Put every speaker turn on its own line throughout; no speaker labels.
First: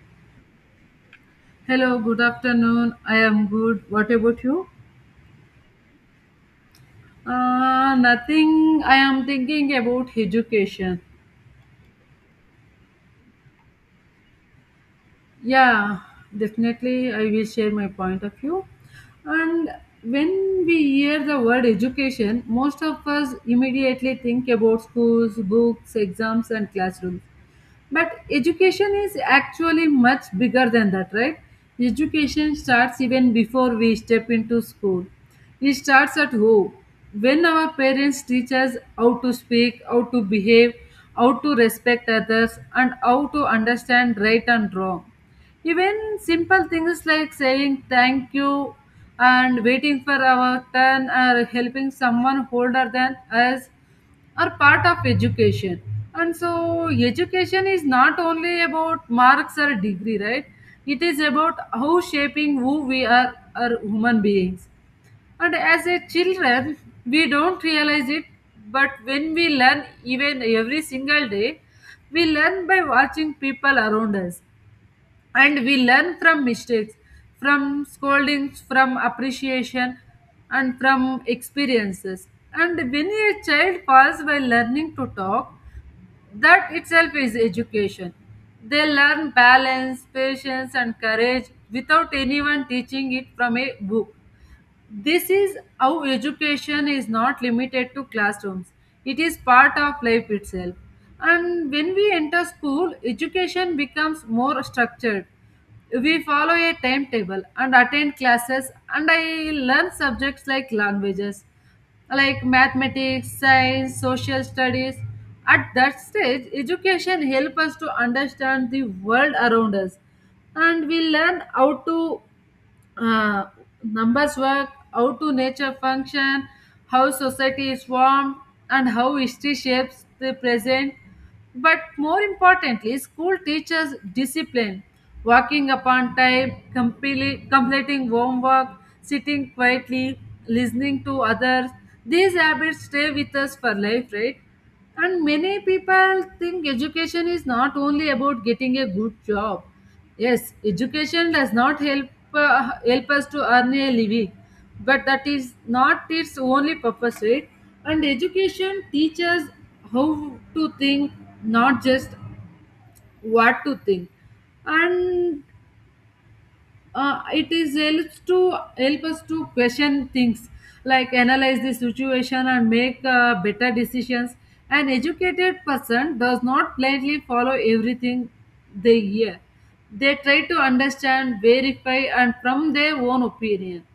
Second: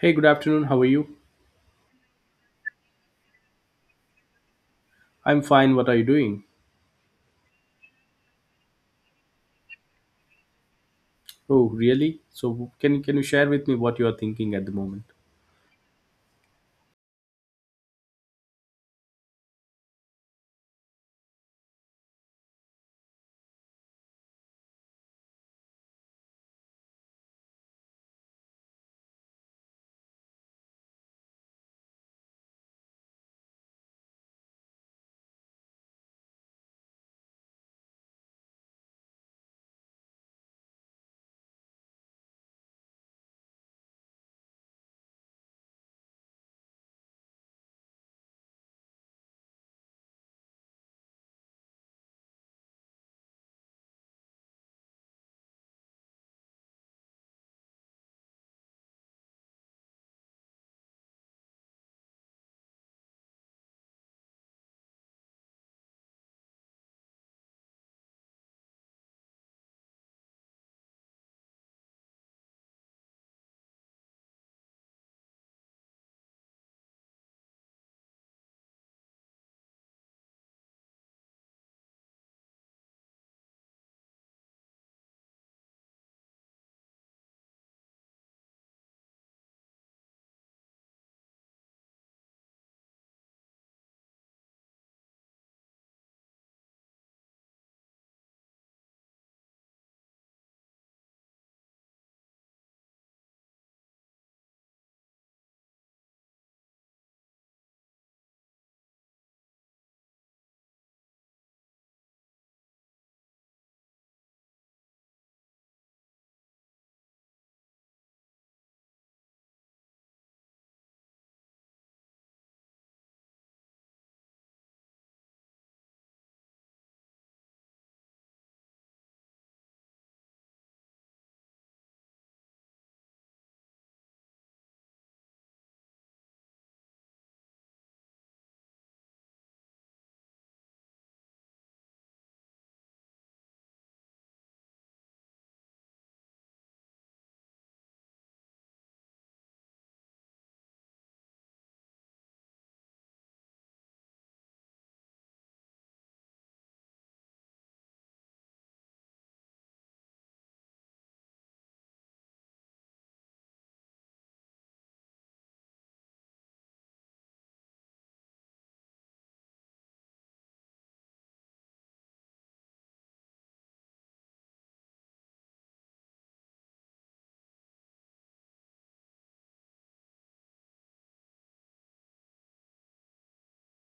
Hey, good afternoon. How are you?
Hello, good afternoon. I am good. What about you?
I'm fine. What are you doing?
Nothing. I am thinking about education.
Oh, really? So can you share with me what you are thinking at the moment?
Yeah, definitely. I will share my point of view. And when we hear the word education, most of us immediately think about schools, books, exams, and classrooms. But education is actually much bigger than that, right? Education starts even before we step into school. It starts at home. When our parents teach us how to speak, how to behave, how to respect others, and how to understand right and wrong. Even simple things like saying thank you and waiting for our turn or helping someone older than us are part of education, and so education is not only about marks or degree, right? It is about how shaping who we are human beings. And as a children, we don't realize it, but when we learn even every single day, we learn by watching people around us, and we learn from mistakes, from scoldings, from appreciation, and from experiences. And when a child falls by learning to talk, that itself is education. They learn balance, patience, and courage without anyone teaching it from a book. This is how education is not limited to classrooms. It is part of life itself. And when we enter school, education becomes more structured. We follow a timetable and attend classes, and I learn subjects like languages, like mathematics, science, social studies. At that stage, education helps us to understand the world around us, and we learn how to uh, numbers work, how to nature function, how society is formed, and how history shapes the present. But more importantly, school teaches discipline, working upon time, completing homework, sitting quietly, listening to others. These habits stay with us for life, right? And many people think education is not only about getting a good job. Yes, education does not help help us to earn a living, but that is not its only purpose, right? And education teaches how to think, not just what to think. And it is helps to help us to question things, like analyze the situation and make better decisions. An educated person does not blindly follow everything they hear. They try to understand, verify, and from their own opinion.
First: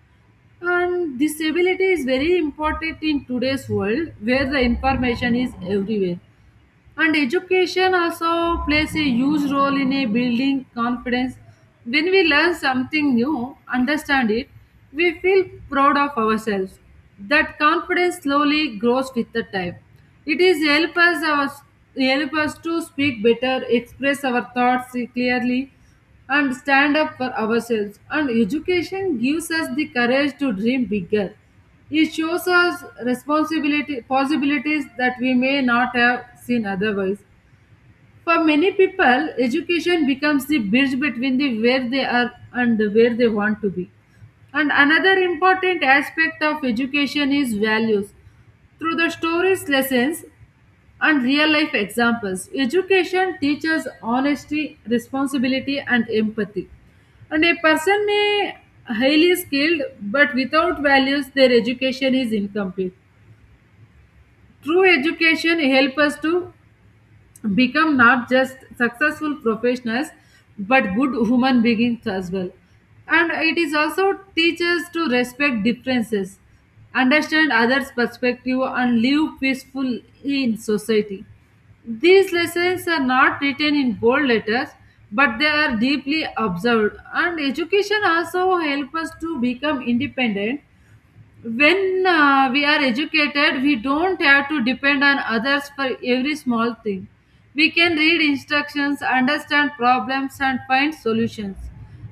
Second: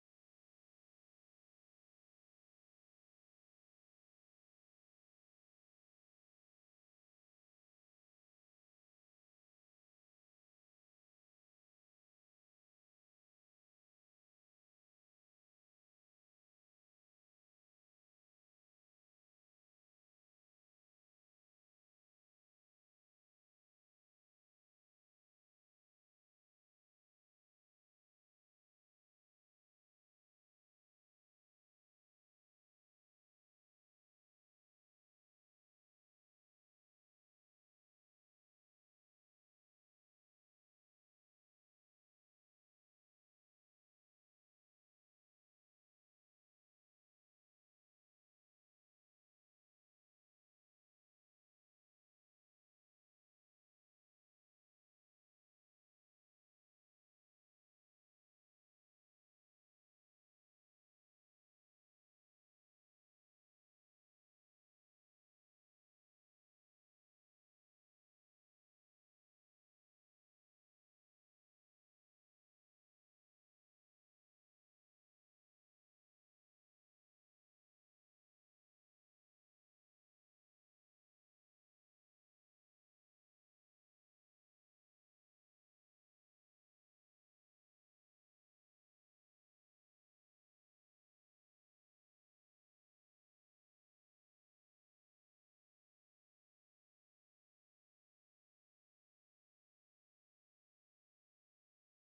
And this ability is very important in today's world where the information is everywhere. And education also plays a huge role in a building confidence. When we learn something new, understand it, we feel proud of ourselves. That confidence slowly grows with the time. It is help us, our, help us to speak better, express our thoughts clearly, and stand up for ourselves. And education gives us the courage to dream bigger. It shows us responsibility possibilities that we may not have seen otherwise. For many people, education becomes the bridge between the where they are and where they want to be. And another important aspect of education is values. Through the stories lessons, and real life examples. Education teaches honesty, responsibility, and empathy. And a person may highly skilled, but without values, their education is incomplete. True education helps us to become not just successful professionals but good human beings as well. And it is also teaches to respect differences, understand others perspective, and live peacefully in society. These lessons are not written in bold letters, but they are deeply observed. And education also helps us to become independent. When we are educated, we don't have to depend on others for every small thing. We can read instructions, understand problems, and find solutions.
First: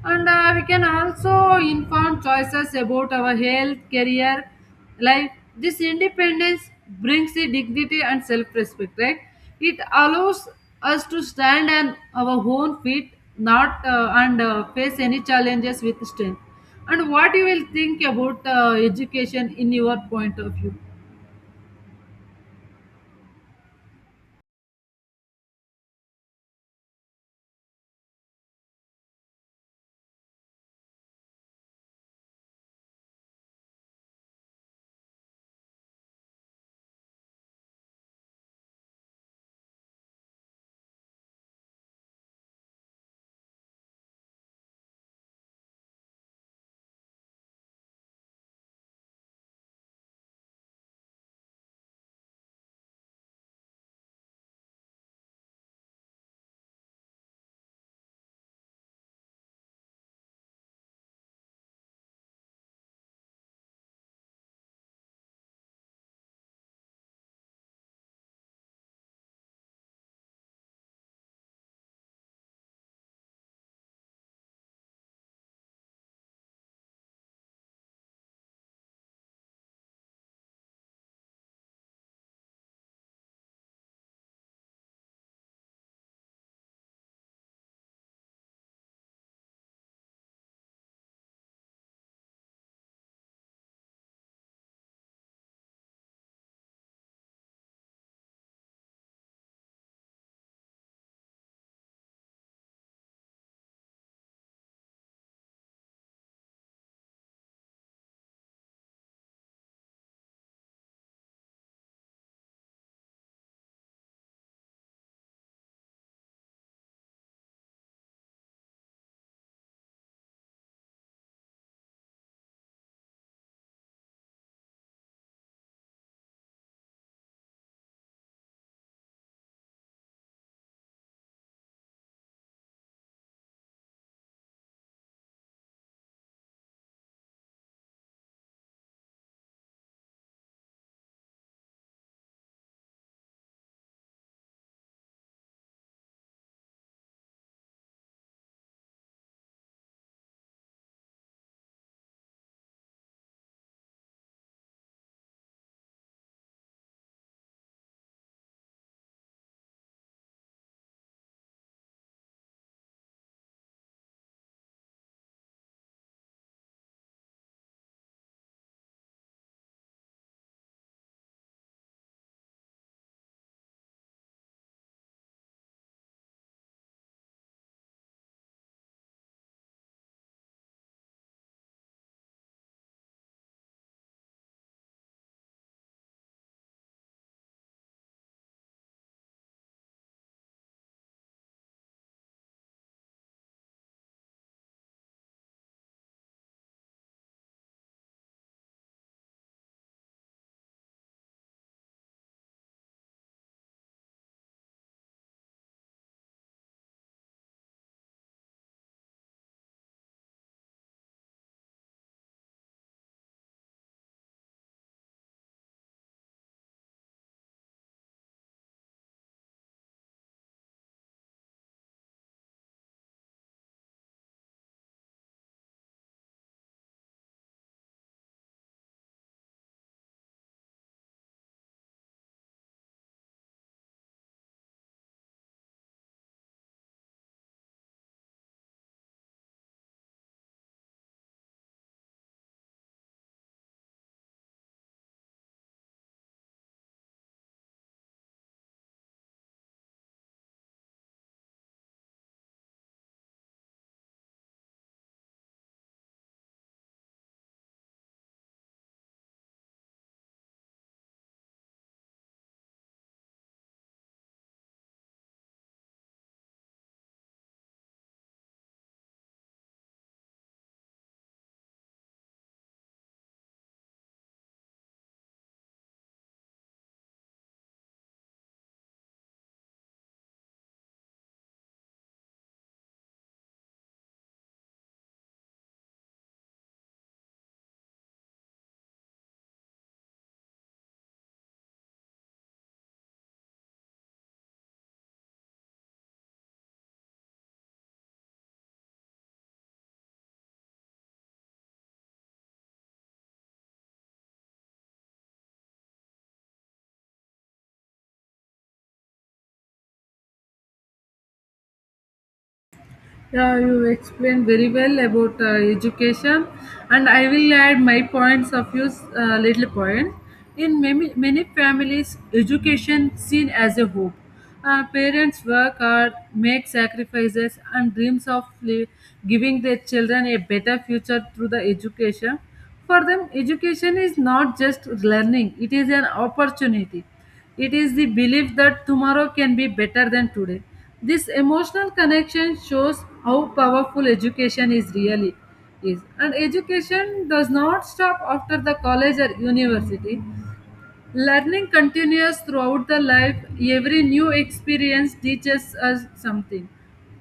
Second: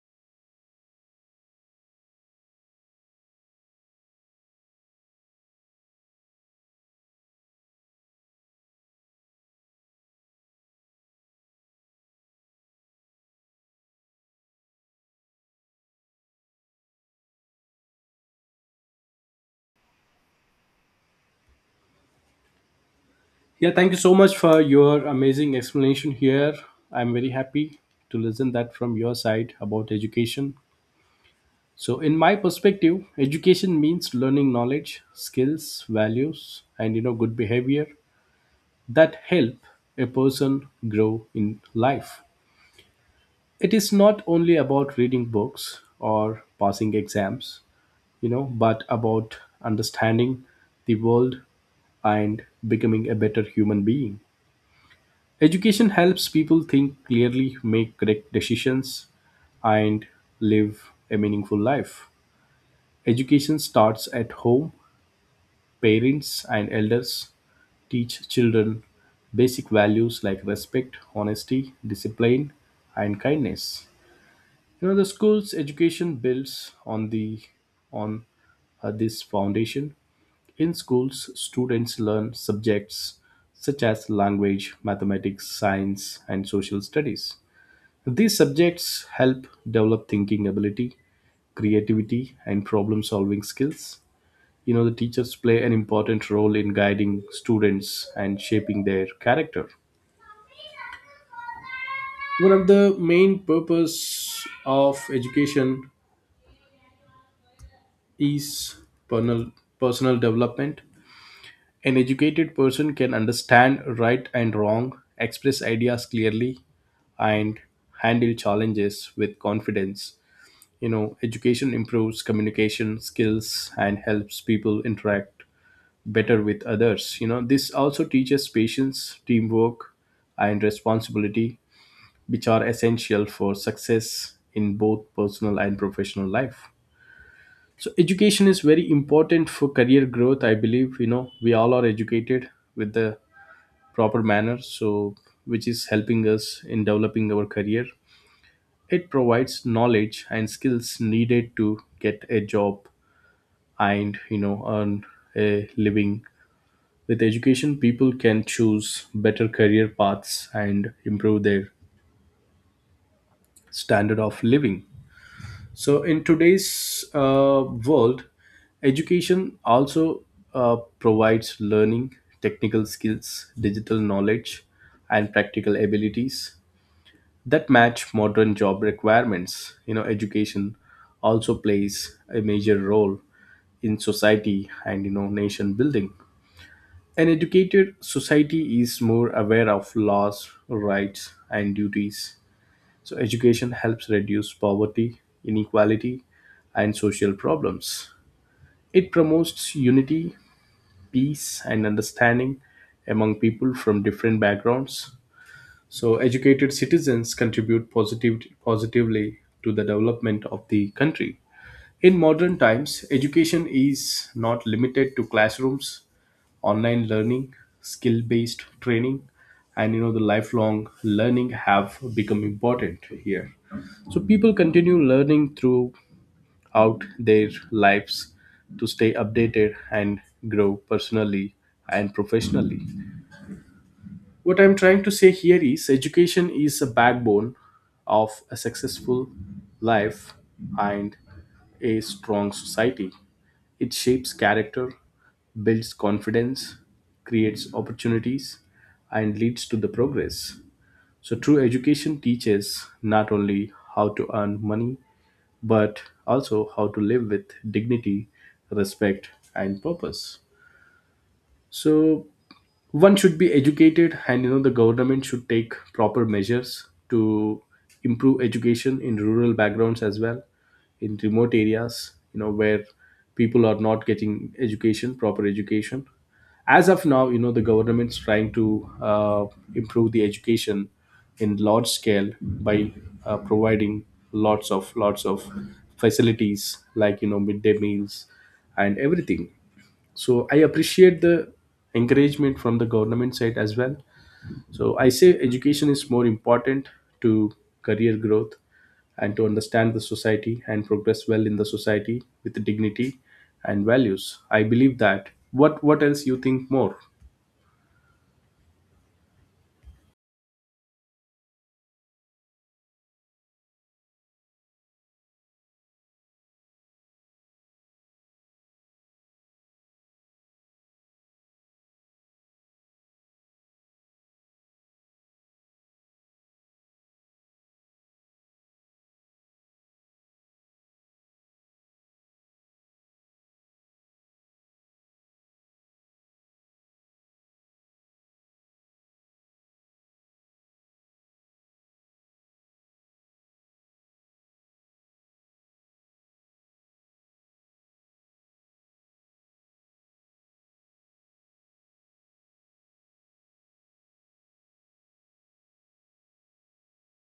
And we can also inform choices about our health career, like this independence brings the dignity and self-respect, right? It allows us to stand on our own feet, not and face any challenges with strength. And what you will think about education in your point of view?
Yeah, thank you so much for your amazing explanation here. I'm very happy to listen that from your side about education. So in my perspective, education means learning knowledge, skills, values, and you know, good behavior that help a person grow in life. It is not only about reading books or passing exams, you know, but about understanding the world and becoming a better human being. Education helps people think clearly, make correct decisions, and live a meaningful life. Education starts at home. Parents and elders teach children basic values like respect, honesty, discipline, and kindness. You know, the school's education builds on the on this foundation. In schools, students learn subjects such as language, mathematics, science, and social studies. These subjects help develop thinking ability, creativity, and problem solving skills. You know, the teachers play an important role in guiding students and shaping their character. One of the main purpose of education is personal, personal development. An educated person can understand right and wrong, express ideas clearly, and handle challenges with confidence. You know, education improves communication skills and helps people interact better with others. You know, this also teaches patience, teamwork, and responsibility, which are essential for success in both personal and professional life. So education is very important for career growth. I believe, you know, we all are educated with the proper manner, so which is helping us in developing our career. It provides knowledge and skills needed to get a job and, you know, earn a living. With education, people can choose better career paths and improve their standard of living. So in today's uh, world, education also uh, provides learning technical skills, digital knowledge, and practical abilities that match modern job requirements. You know, education also plays a major role in society and, you know, nation building. An educated society is more aware of laws, rights, and duties. So education helps reduce poverty, inequality, and social problems. It promotes unity, peace, and understanding among people from different backgrounds. So educated citizens contribute positively to the development of the country. In modern times, education is not limited to classrooms. Online learning, skill-based training, and, you know, the lifelong learning have become important here. So people continue learning throughout their lives to stay updated and grow personally and professionally. What I'm trying to say here is education is a backbone of a successful life and a strong society. It shapes character, builds confidence, creates opportunities, and leads to the progress. So true education teaches not only how to earn money but also how to live with dignity, respect, and purpose. So one should be educated, and you know, the government should take proper measures to improve education in rural backgrounds as well. In remote areas, you know, where people are not getting education proper education. As of now, you know, the government's trying to improve the education in large scale by providing lots of facilities like, you know, midday meals and everything. So I appreciate the encouragement from the government side as well. So I say education is more important to career growth and to understand the society and progress well in the society with dignity and values. I believe that. What else you think more?
Yeah, you explained very well about education, and I will add my points of view, little point. In many, many families, education seen as a hope. Parents work hard, make sacrifices, and giving their children a better future through the education. For them, education is not just learning, it is an opportunity. It is the belief that tomorrow can be better than today. This emotional connection shows how powerful education is. And education does not stop after the college or university. Learning continues throughout the life. Every new experience teaches us something.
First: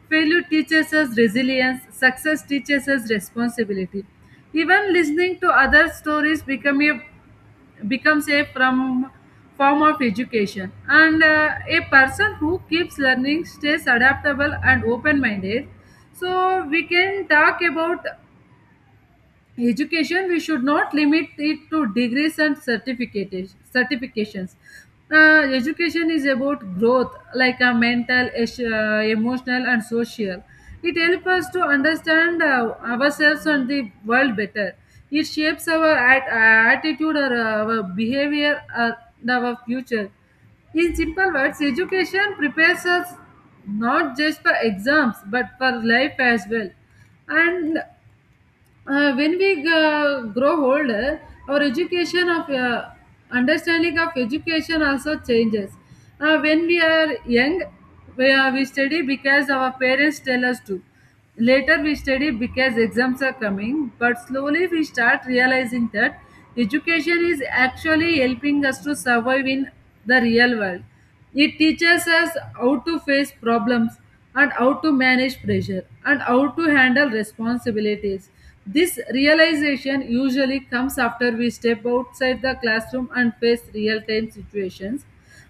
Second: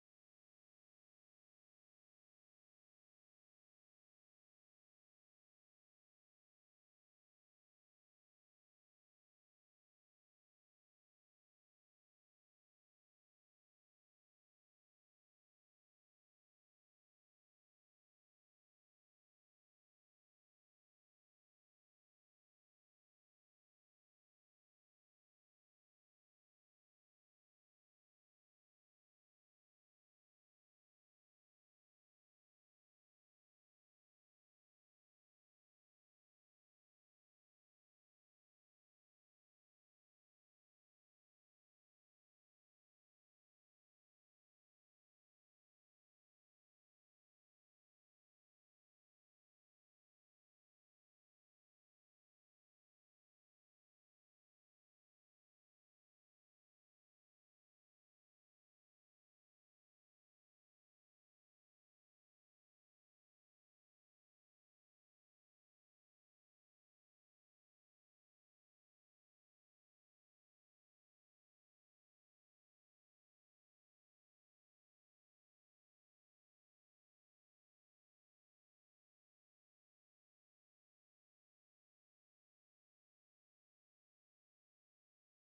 Failure teaches us resilience, success teaches us responsibility. Even listening to other stories becomes a form of education. And a person who keeps learning stays adaptable and open minded. So, we can talk about education. We should not limit it to degrees and certificates certifications. Education is about growth, like a mental emotional and social. It helps us to understand ourselves and the world better. It shapes our attitude or our behavior or our future. In simple words, education prepares us not just for exams but for life as well. And when we grow older, our education of understanding of education also changes. When we are young, we study because our parents tell us to. Later we study because exams are coming, but slowly we start realizing that education is actually helping us to survive in the real world. It teaches us how to face problems, and how to manage pressure, and how to handle responsibilities. This realization usually comes after we step outside the classroom and face real time situations.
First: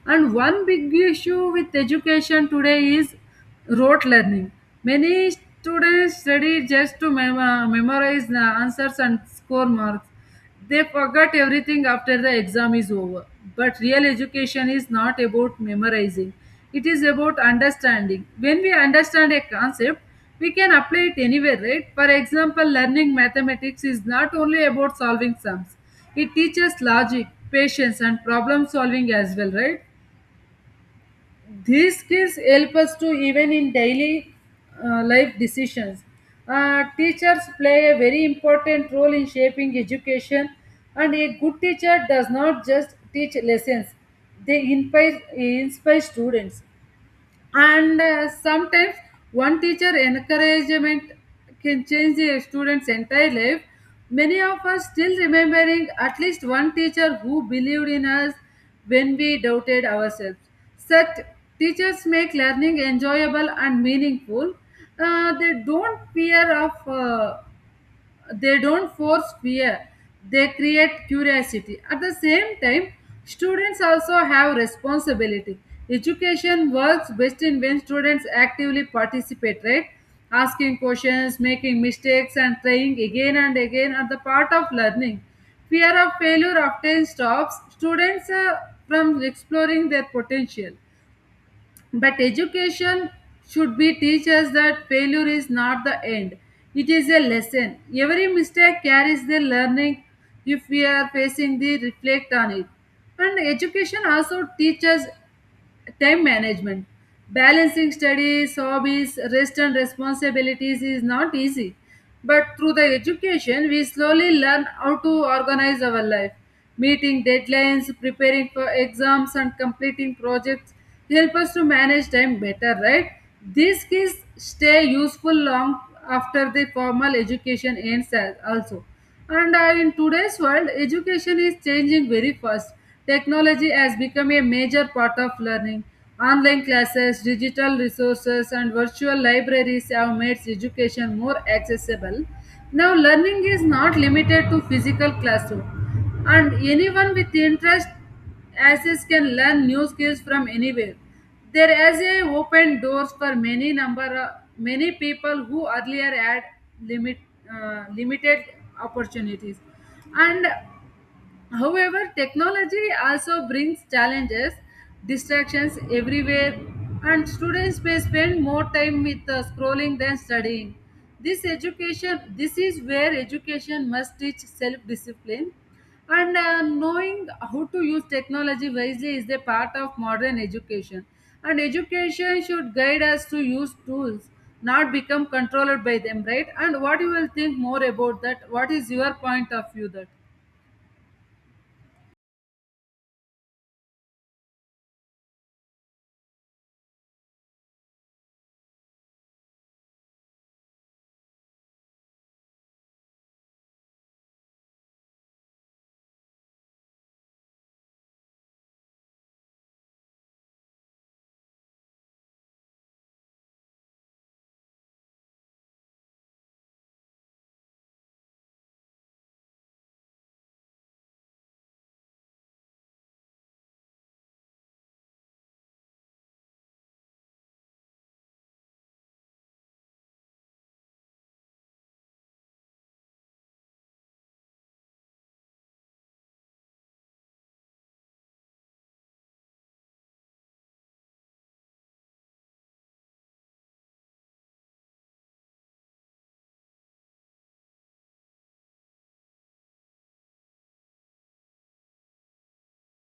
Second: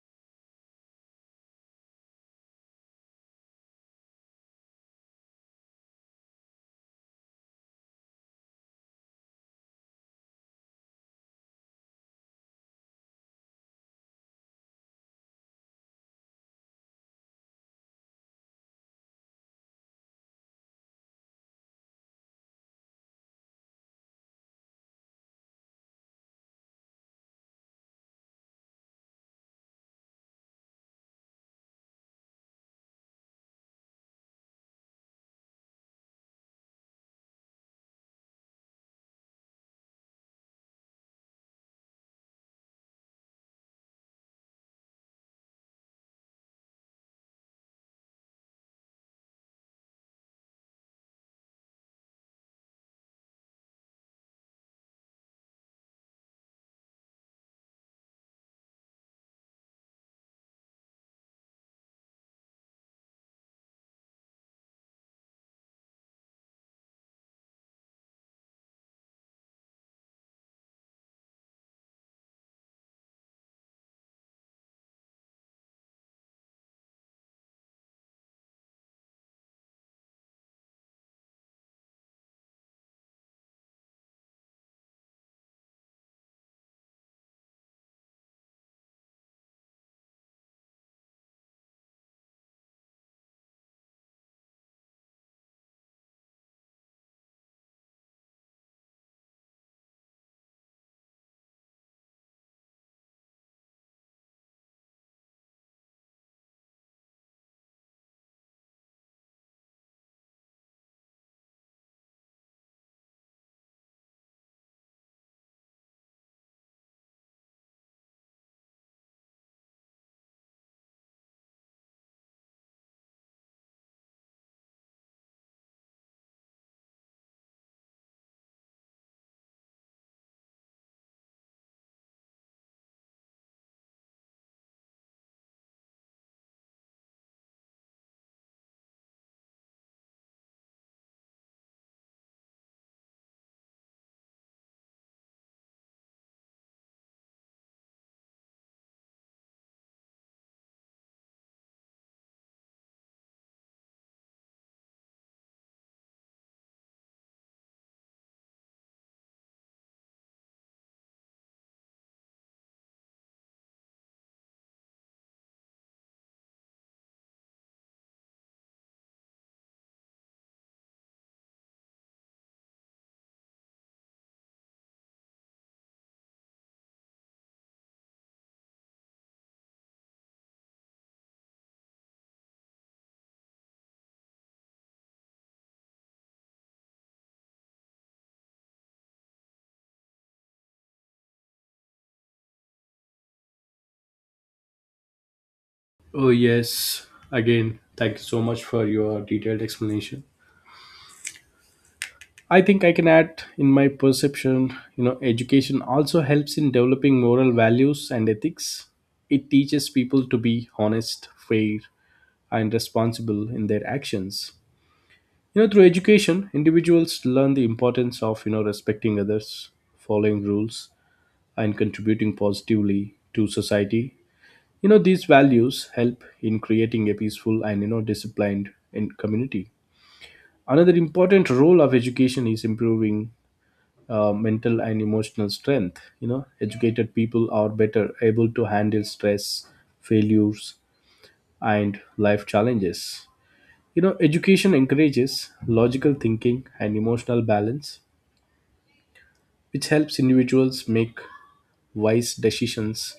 And one big issue with education today is rote learning. Many students study just to memorize the answers and score marks. They forget everything after the exam is over. But real education is not about memorizing, it is about understanding. When we understand a concept, we can apply it anywhere, right? For example, learning mathematics is not only about solving sums, it teaches logic, patience, and problem solving as well, right? These skills help us to even in daily life decisions. Teachers play a very important role in shaping education, and a good teacher does not just teach lessons. They inspire students, and sometimes one teacher encouragement can change a student's entire life. Many of us still remembering at least one teacher who believed in us when we doubted ourselves. Such teachers make learning enjoyable and meaningful. They don't fear of they don't force fear, they create curiosity. At the same time, students also have responsibility. Education works best in when students actively participate, right? Asking questions, making mistakes, and trying again and again are the part of learning. Fear of failure often stops students from exploring their potential, but education should be teach us that failure is not the end. It is a lesson. Every mistake carries the learning if we are facing the reflect on it. And education also teaches time management. Balancing studies, hobbies, rest, and responsibilities is not easy, but through the education we slowly learn how to organize our life. Meeting deadlines, preparing for exams, and completing projects help us to manage time better, right? These skills stay useful long after the formal education ends also. And in today's world, education is changing very fast. Technology has become a major part of learning. Online classes, digital resources, and virtual libraries have made education more accessible. Now, learning is not limited to physical classroom, and anyone with interest Assets can learn new skills from anywhere. Their essay opened doors for many number many people who earlier had limit limited opportunities, and However, technology also brings challenges, distractions everywhere, and students may spend more time with scrolling than studying. This education, this is where education must teach self-discipline, and knowing how to use technology wisely is a part of modern education. And education should guide us to use tools, not become controlled by them, right? And what you will think more about that? What is your point of view that?
Oh yes, again thank you so much for your detailed explanation. I think I can add in my perception, you know, education also helps in developing moral values and ethics. It teaches people to be honest, fair, and responsible in their actions. You know, through education, individuals learn the importance of, you know, respecting others, following rules, and contributing positively to society. You know, these values help in creating a peaceful and, you know, disciplined in community. Another important role of education is improving mental and emotional strength. You know, educated people are better able to handle stress, failures, and life challenges. You know, education encourages logical thinking and emotional balance, which helps individuals make wise decisions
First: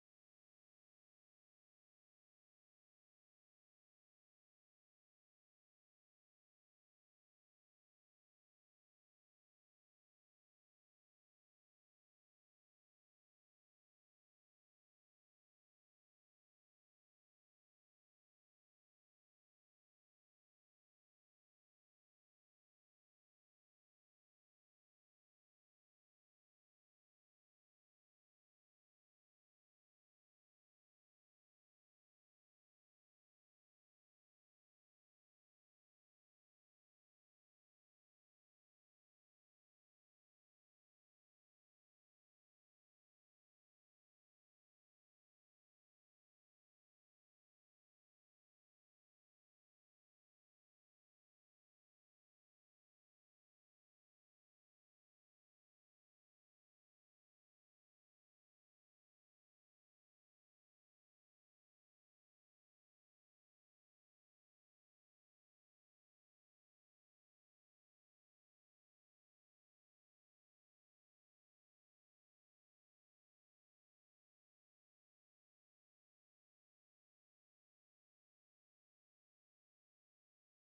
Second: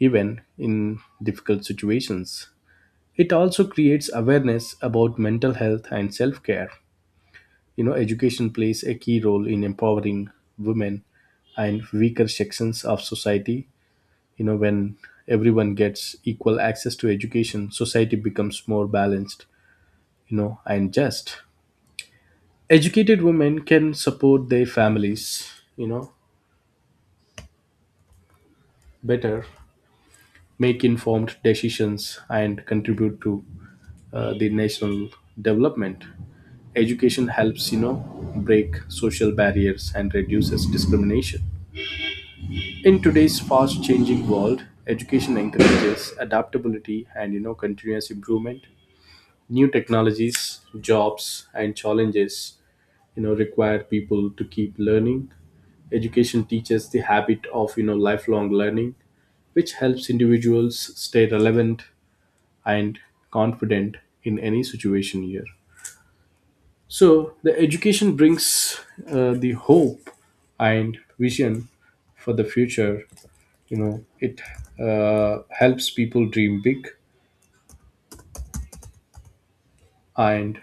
even in difficult situations. It also creates awareness about mental health and self care. You know, education plays a key role in empowering women and weaker sections of society. You know, when everyone gets equal access to education, society becomes more balanced. You know, and just educated women can support their families, you know, better, make informed decisions, and contribute to the national development. Education helps, you know, break social barriers and reduces discrimination. In today's fast changing world, education encourages adaptability and, you know, continuous improvement. New technologies, jobs, and challenges, you know, require people to keep learning. Education teaches the habit of, you know, lifelong learning, which helps individuals stay relevant and confident in any situation here. So the education brings the hope and vision for the future. You know, it helps people dream big, and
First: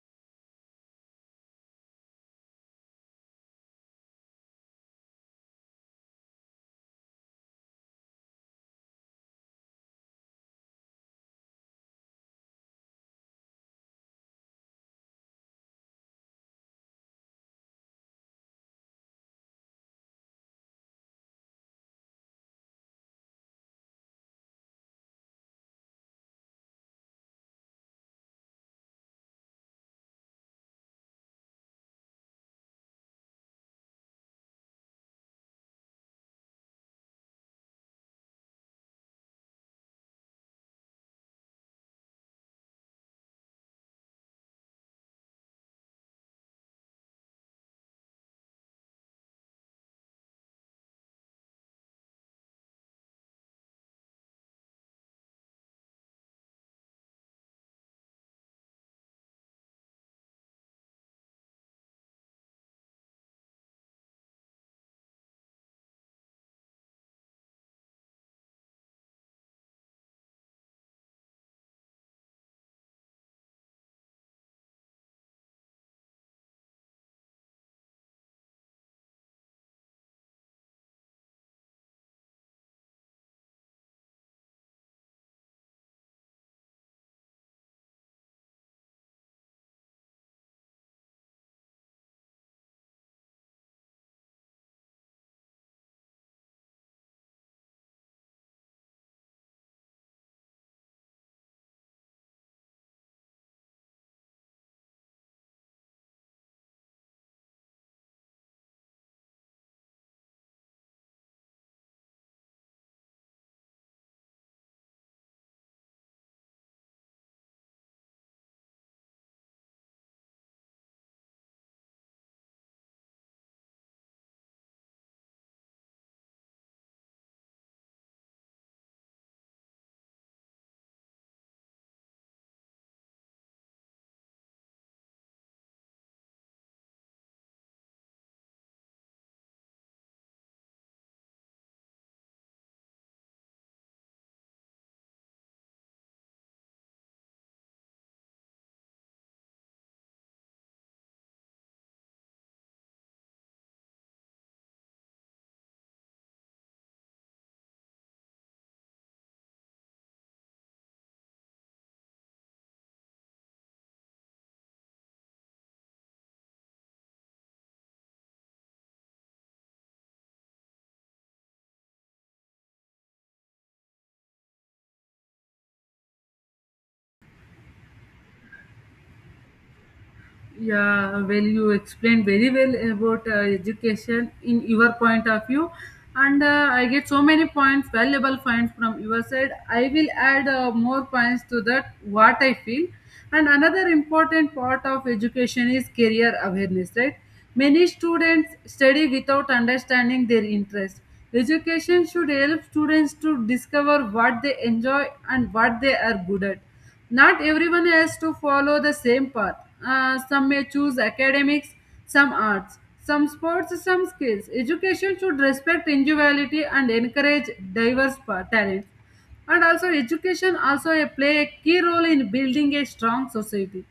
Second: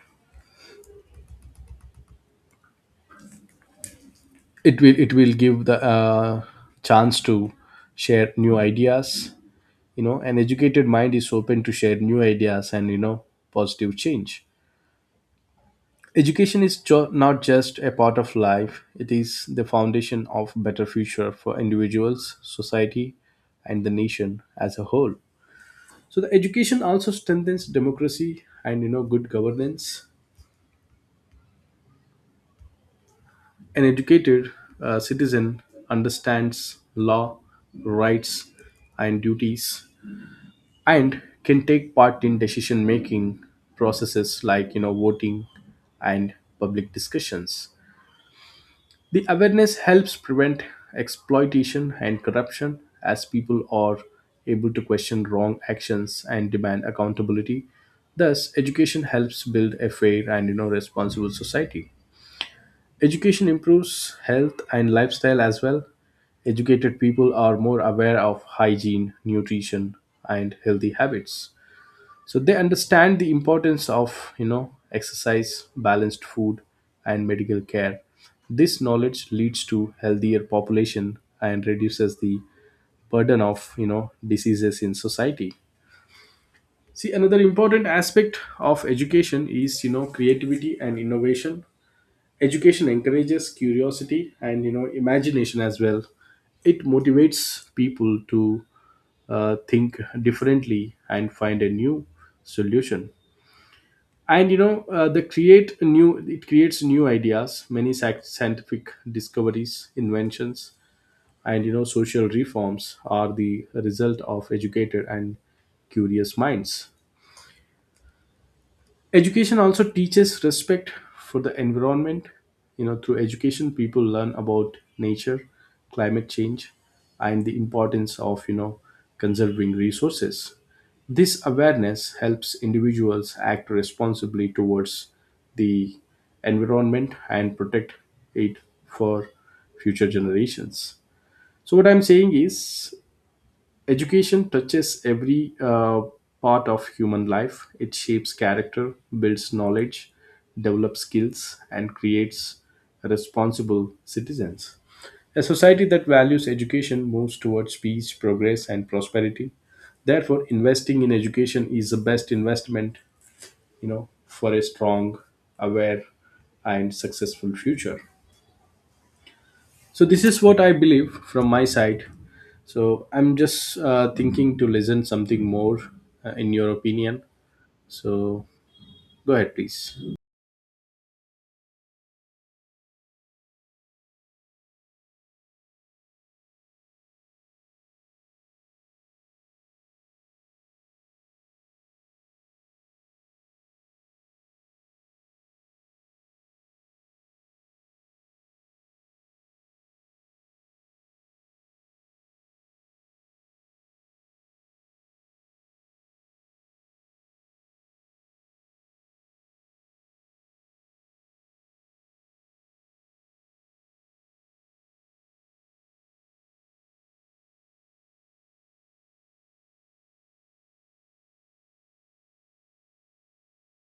it will give the chance to share new ideas. You know, an educated mind is open to share new ideas and, you know, positive change. Education is not just a part of life, it is the foundation of better future for individuals, society, and the nation as a whole. So the education also strengthens democracy and, you know, good governance. An educated citizen understands law, rights, and duties, and can take part in decision making processes like, you know, voting and public discussions. The awareness helps prevent exploitation and corruption, as people are able to question wrong actions and demand accountability. Thus education helps build a fair and, you know, responsible society. Education improves health and lifestyle as well. Educated people are more aware of hygiene, nutrition, and healthy habits. So they understand the importance of, you know, exercise, balanced food, and medical care. This knowledge leads to healthier population and reduces the burden of, you know, diseases in society. See, another important aspect of education is, you know, creativity and innovation. Education encourages curiosity and, you know, imagination as well. It motivates people to think differently and find a new solution, and you know, the create new it creates new ideas. Many scientific discoveries, inventions, and, you know, social reforms are the result of educated and curious minds. Education also teaches respect for the environment. You know, through education, people learn about nature, climate change, and the importance of, you know, conserving resources. This awareness helps individuals act responsibly towards the environment and protect it for future generations. So, what I'm saying is, education touches every part of human life. It shapes character, builds knowledge, develops skills, and creates responsible citizens. A society that values education moves towards peace, progress, and prosperity. Therefore, investing in education is the best investment, you know, for a strong, aware, and successful future. So this is what I believe from my side. So I'm just thinking to listen something more in your opinion. So go ahead, please.
Yeah, well, you explained very well about education in your point of view, and I get so many points, valuable points from your side. I will add more points to that what I feel. And another important part of education is career awareness, right? Many students study without understanding their interest. Education should help students to discover what they enjoy and what they are good at. Not everyone has to follow the same path. Some may choose academics, some arts, some sports, some skills. Education should respect individuality and encourage talents. And also, education also play a key role in building a strong society.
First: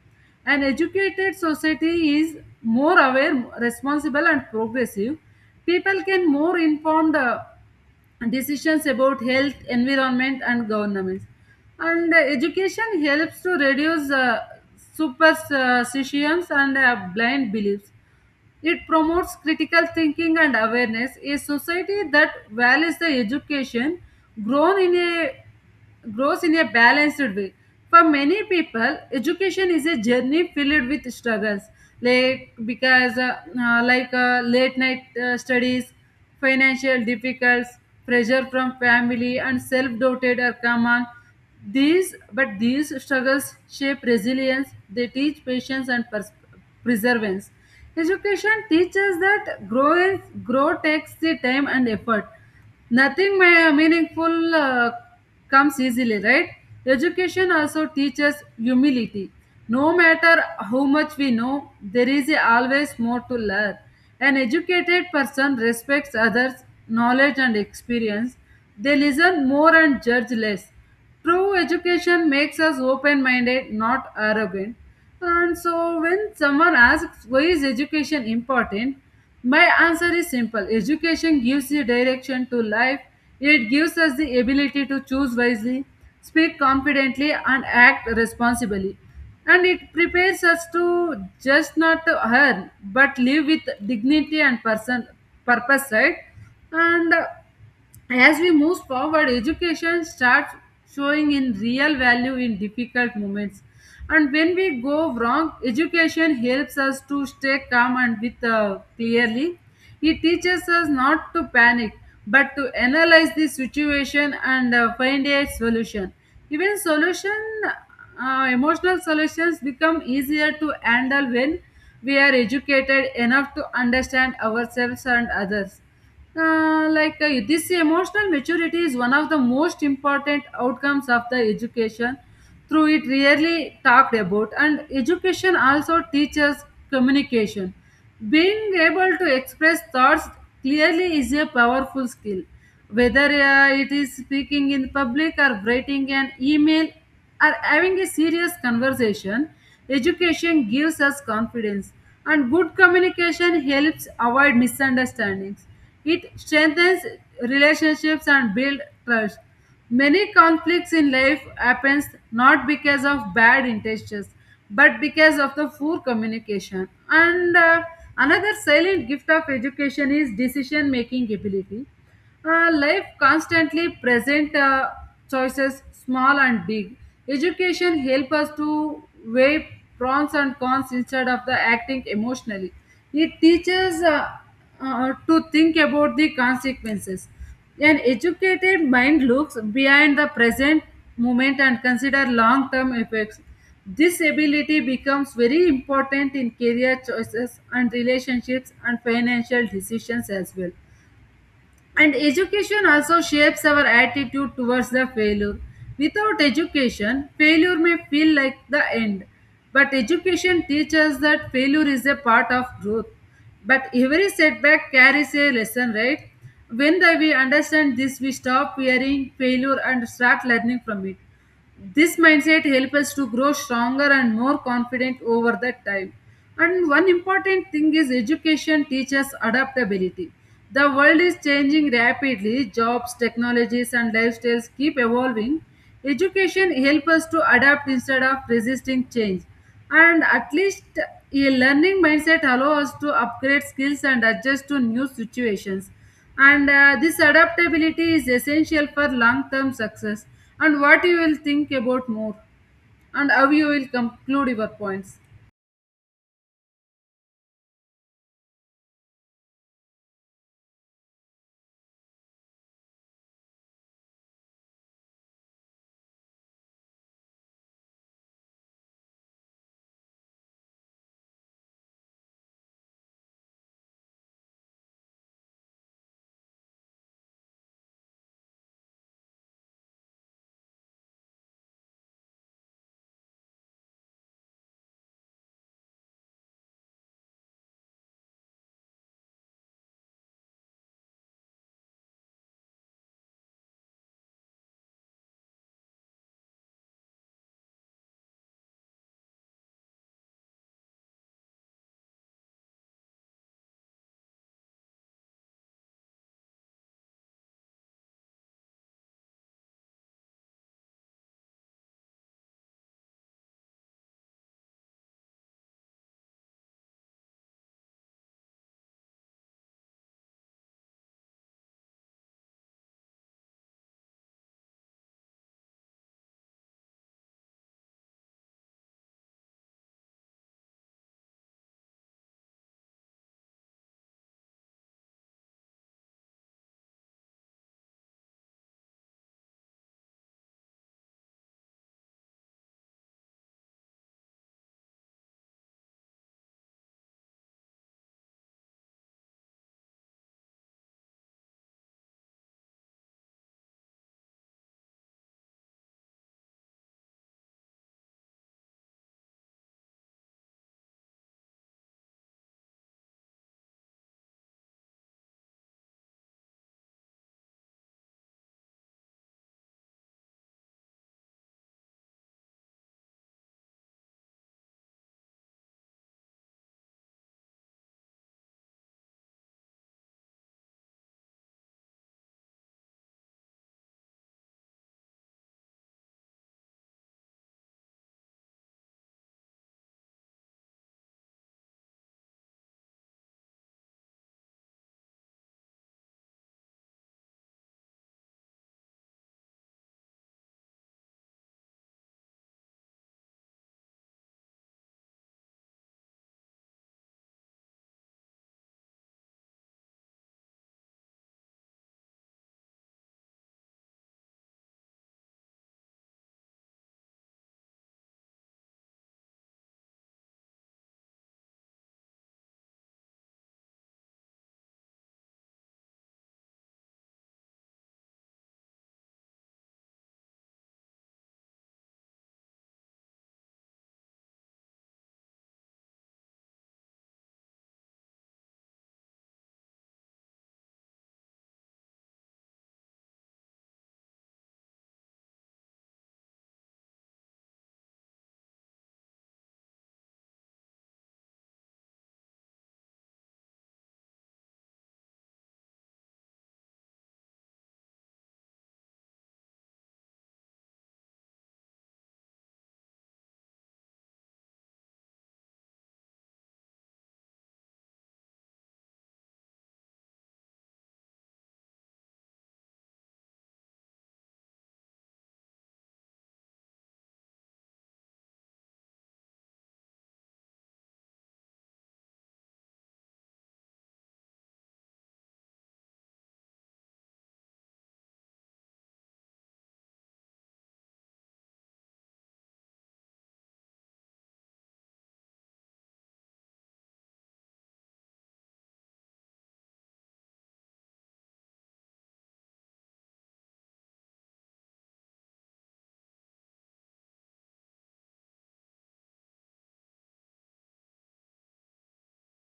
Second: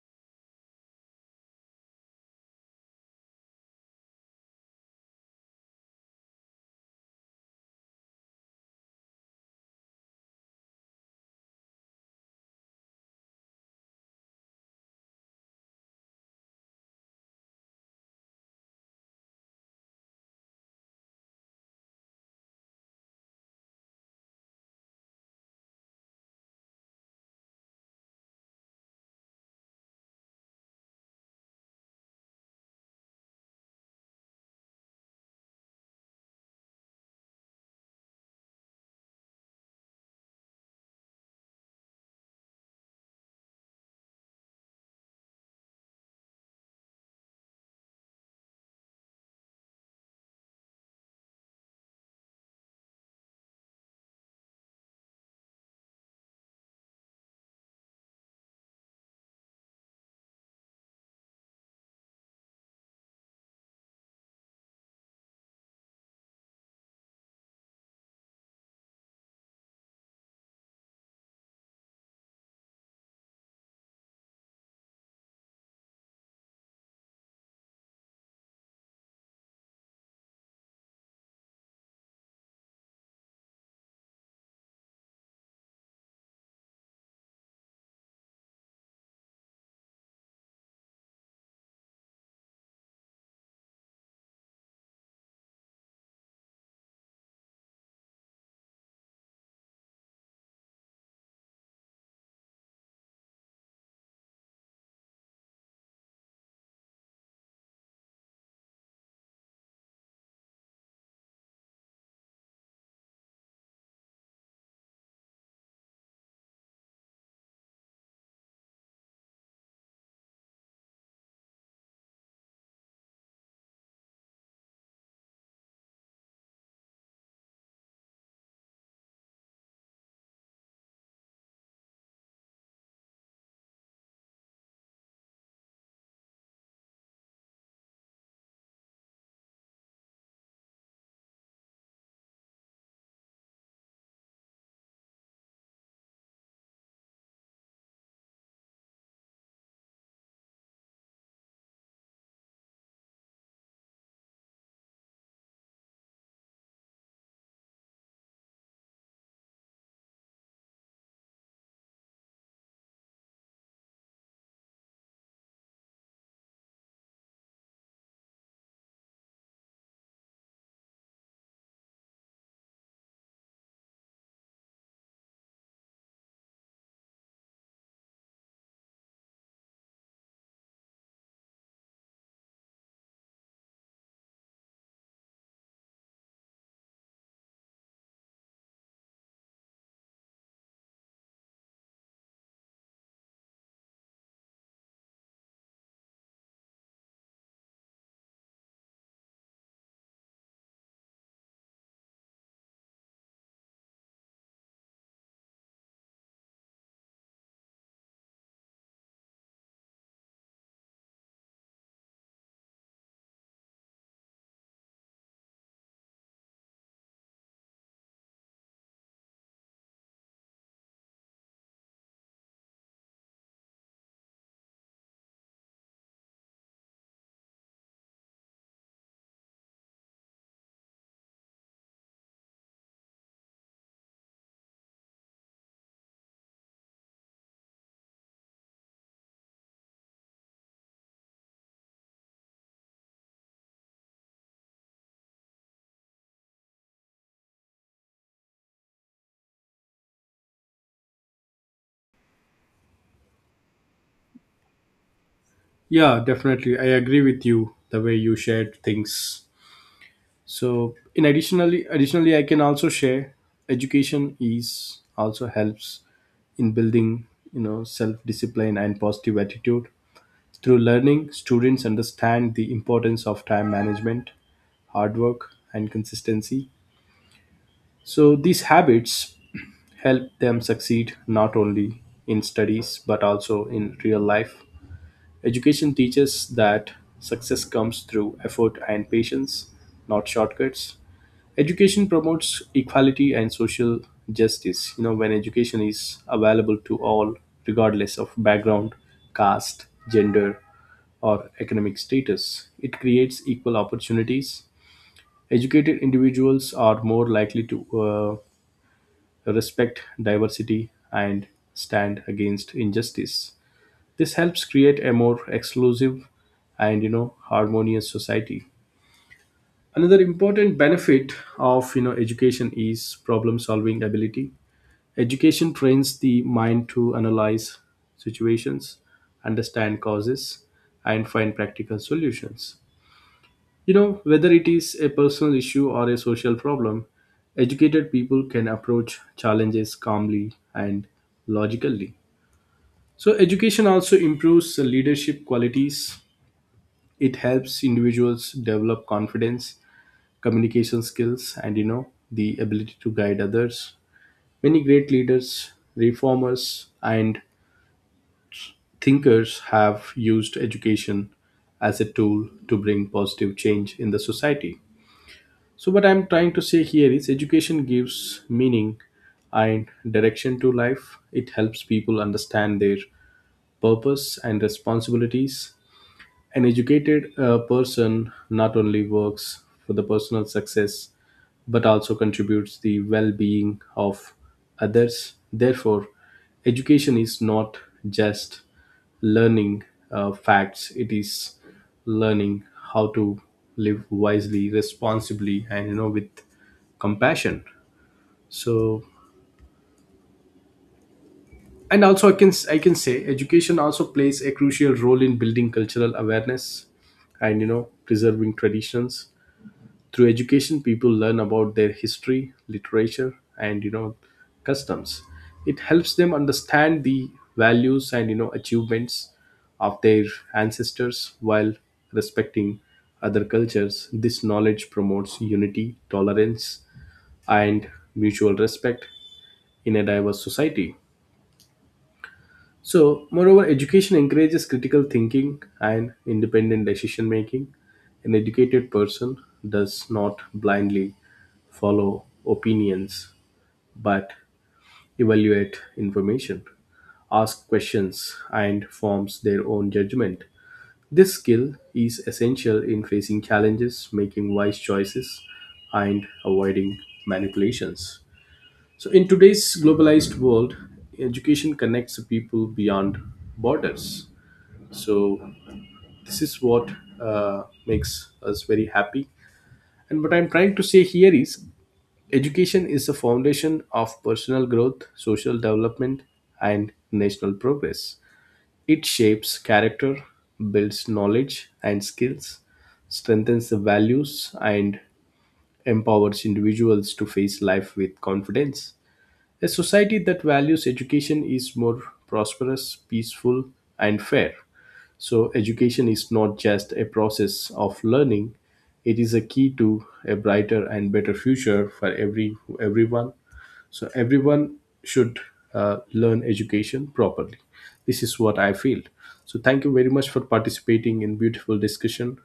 An educated society is more aware, responsible, and progressive. People can more informed decisions about health, environment, and governance. And education helps to reduce superstitions and blind beliefs. It promotes critical thinking and awareness. A society that values the education grown in a grows in a balanced way. For many people, education is a journey filled with struggles, like because like late night studies, financial difficulties, pressure from family, and self-doubted are common. These but these struggles shape resilience. They teach patience and perseverance. Education teaches that growth grow takes the time and effort. Nothing meaningful comes easily, right? Education also teaches humility. No matter how much we know, there is always more to learn. An educated person respects others' knowledge and experience. They listen more and judge less. True education makes us open minded, not arrogant. And so, when someone asks why is education important, my answer is simple: education gives you direction to life, it gives us the ability to choose wisely, speak confidently, and act responsibly. And it prepares us to just not to earn, but live with dignity and purpose, right? And as we move forward, education starts showing in real value in difficult moments. And when we go wrong, education helps us to stay calm and with clearly. It teaches us not to panic, but to analyze the situation and find a solution. Even solution, emotional solutions become easier to handle when we are educated enough to understand ourselves and others. This emotional maturity is one of the most important outcomes of the education through it rarely talked about. And education also teaches communication. Being able to express thoughts clearly is a powerful skill, whether it is speaking in public or writing an email are having a serious conversation, education gives us confidence, and good communication helps avoid misunderstandings. It strengthens relationships and builds trust. Many conflicts in life happens not because of bad intentions, but because of the poor communication. And another silent gift of education is decision making ability. Life constantly present choices, small and big. Education help us to weigh pros and cons instead of the acting emotionally. It teaches to think about the consequences. An educated mind looks behind the present moment and consider long-term effects. This ability becomes very important in career choices and relationships and financial decisions as well. And education also shapes our attitude towards the failure. Without education, failure may feel like the end. But education teaches that failure is a part of growth. But every setback carries a lesson, right? When we understand this, we stop fearing failure and start learning from it. This mindset helps us to grow stronger and more confident over the time. And one important thing is education teaches adaptability. The world is changing rapidly, jobs, technologies, and lifestyles keep evolving. Education helps us to adapt instead of resisting change, and at least a learning mindset allows us to upgrade skills and adjust to new situations. And this adaptability is essential for long term success. And what you will think about more, and how you will conclude your points?
Yeah, definitely. I agree with you the way you shared things. So in additionally additionally I can also share, education is also helps in building, you know, self discipline and positive attitude. Through learning, students understand the importance of time management, hard work, and consistency. So these habits help them succeed not only in studies but also in real life. Education teaches that success comes through effort and patience, not shortcuts. Education promotes equality and social justice. You know, when education is available to all, regardless of background, caste, gender, or economic status, it creates equal opportunities. Educated individuals are more likely to respect diversity and stand against injustice. This helps create a more exclusive and, you know, harmonious society. Another important benefit of, you know, education is problem solving ability. Education trains the mind to analyze situations, understand causes, and find practical solutions. You know, whether it is a personal issue or a social problem, educated people can approach challenges calmly and logically. So, education also improves leadership qualities. It helps individuals develop confidence, communication skills, and, you know, the ability to guide others. Many great leaders, reformers, and thinkers have used education as a tool to bring positive change in the society. So what I'm trying to say here is education gives meaning and direction to life. It helps people understand their purpose and responsibilities. An educated person not only works for the personal success but also contributes the well-being of others. Therefore, education is not just learning facts; it is learning how to live wisely, responsibly, and, you know, with compassion. So, and also I can say education also plays a crucial role in building cultural awareness and, you know, preserving traditions. Through education, people learn about their history, literature, and, you know, customs. It helps them understand the values and, you know, achievements of their ancestors while respecting other cultures. This knowledge promotes unity, tolerance, and mutual respect in a diverse society. So, moreover, education encourages critical thinking and independent decision making. An educated person does not blindly follow opinions but evaluate information, ask questions, and forms their own judgment. This skill is essential in facing challenges, making wise choices, and avoiding manipulations. So, in today's globalized world, education connects people beyond borders. So this is what makes us very happy. And what I'm trying to say here is education is the foundation of personal growth, social development, and national progress. It shapes character, builds knowledge and skills, strengthens the values, and empowers individuals to face life with confidence. A society that values education is more prosperous, peaceful, and fair. So, education is not just a process of learning, it is a key to a brighter and better future for everyone. So, everyone should learn education properly. This is what I feel. So, thank you very much for participating in beautiful discussion.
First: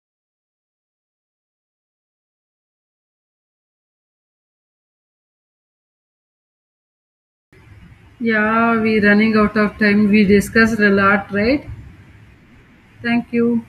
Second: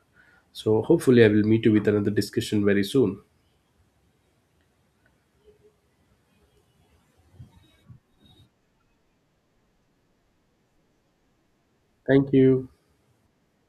So, hopefully, I will meet you with another discussion very soon.
Yeah, we running out of time, we discussed a lot, right?
Thank you.
Thank you.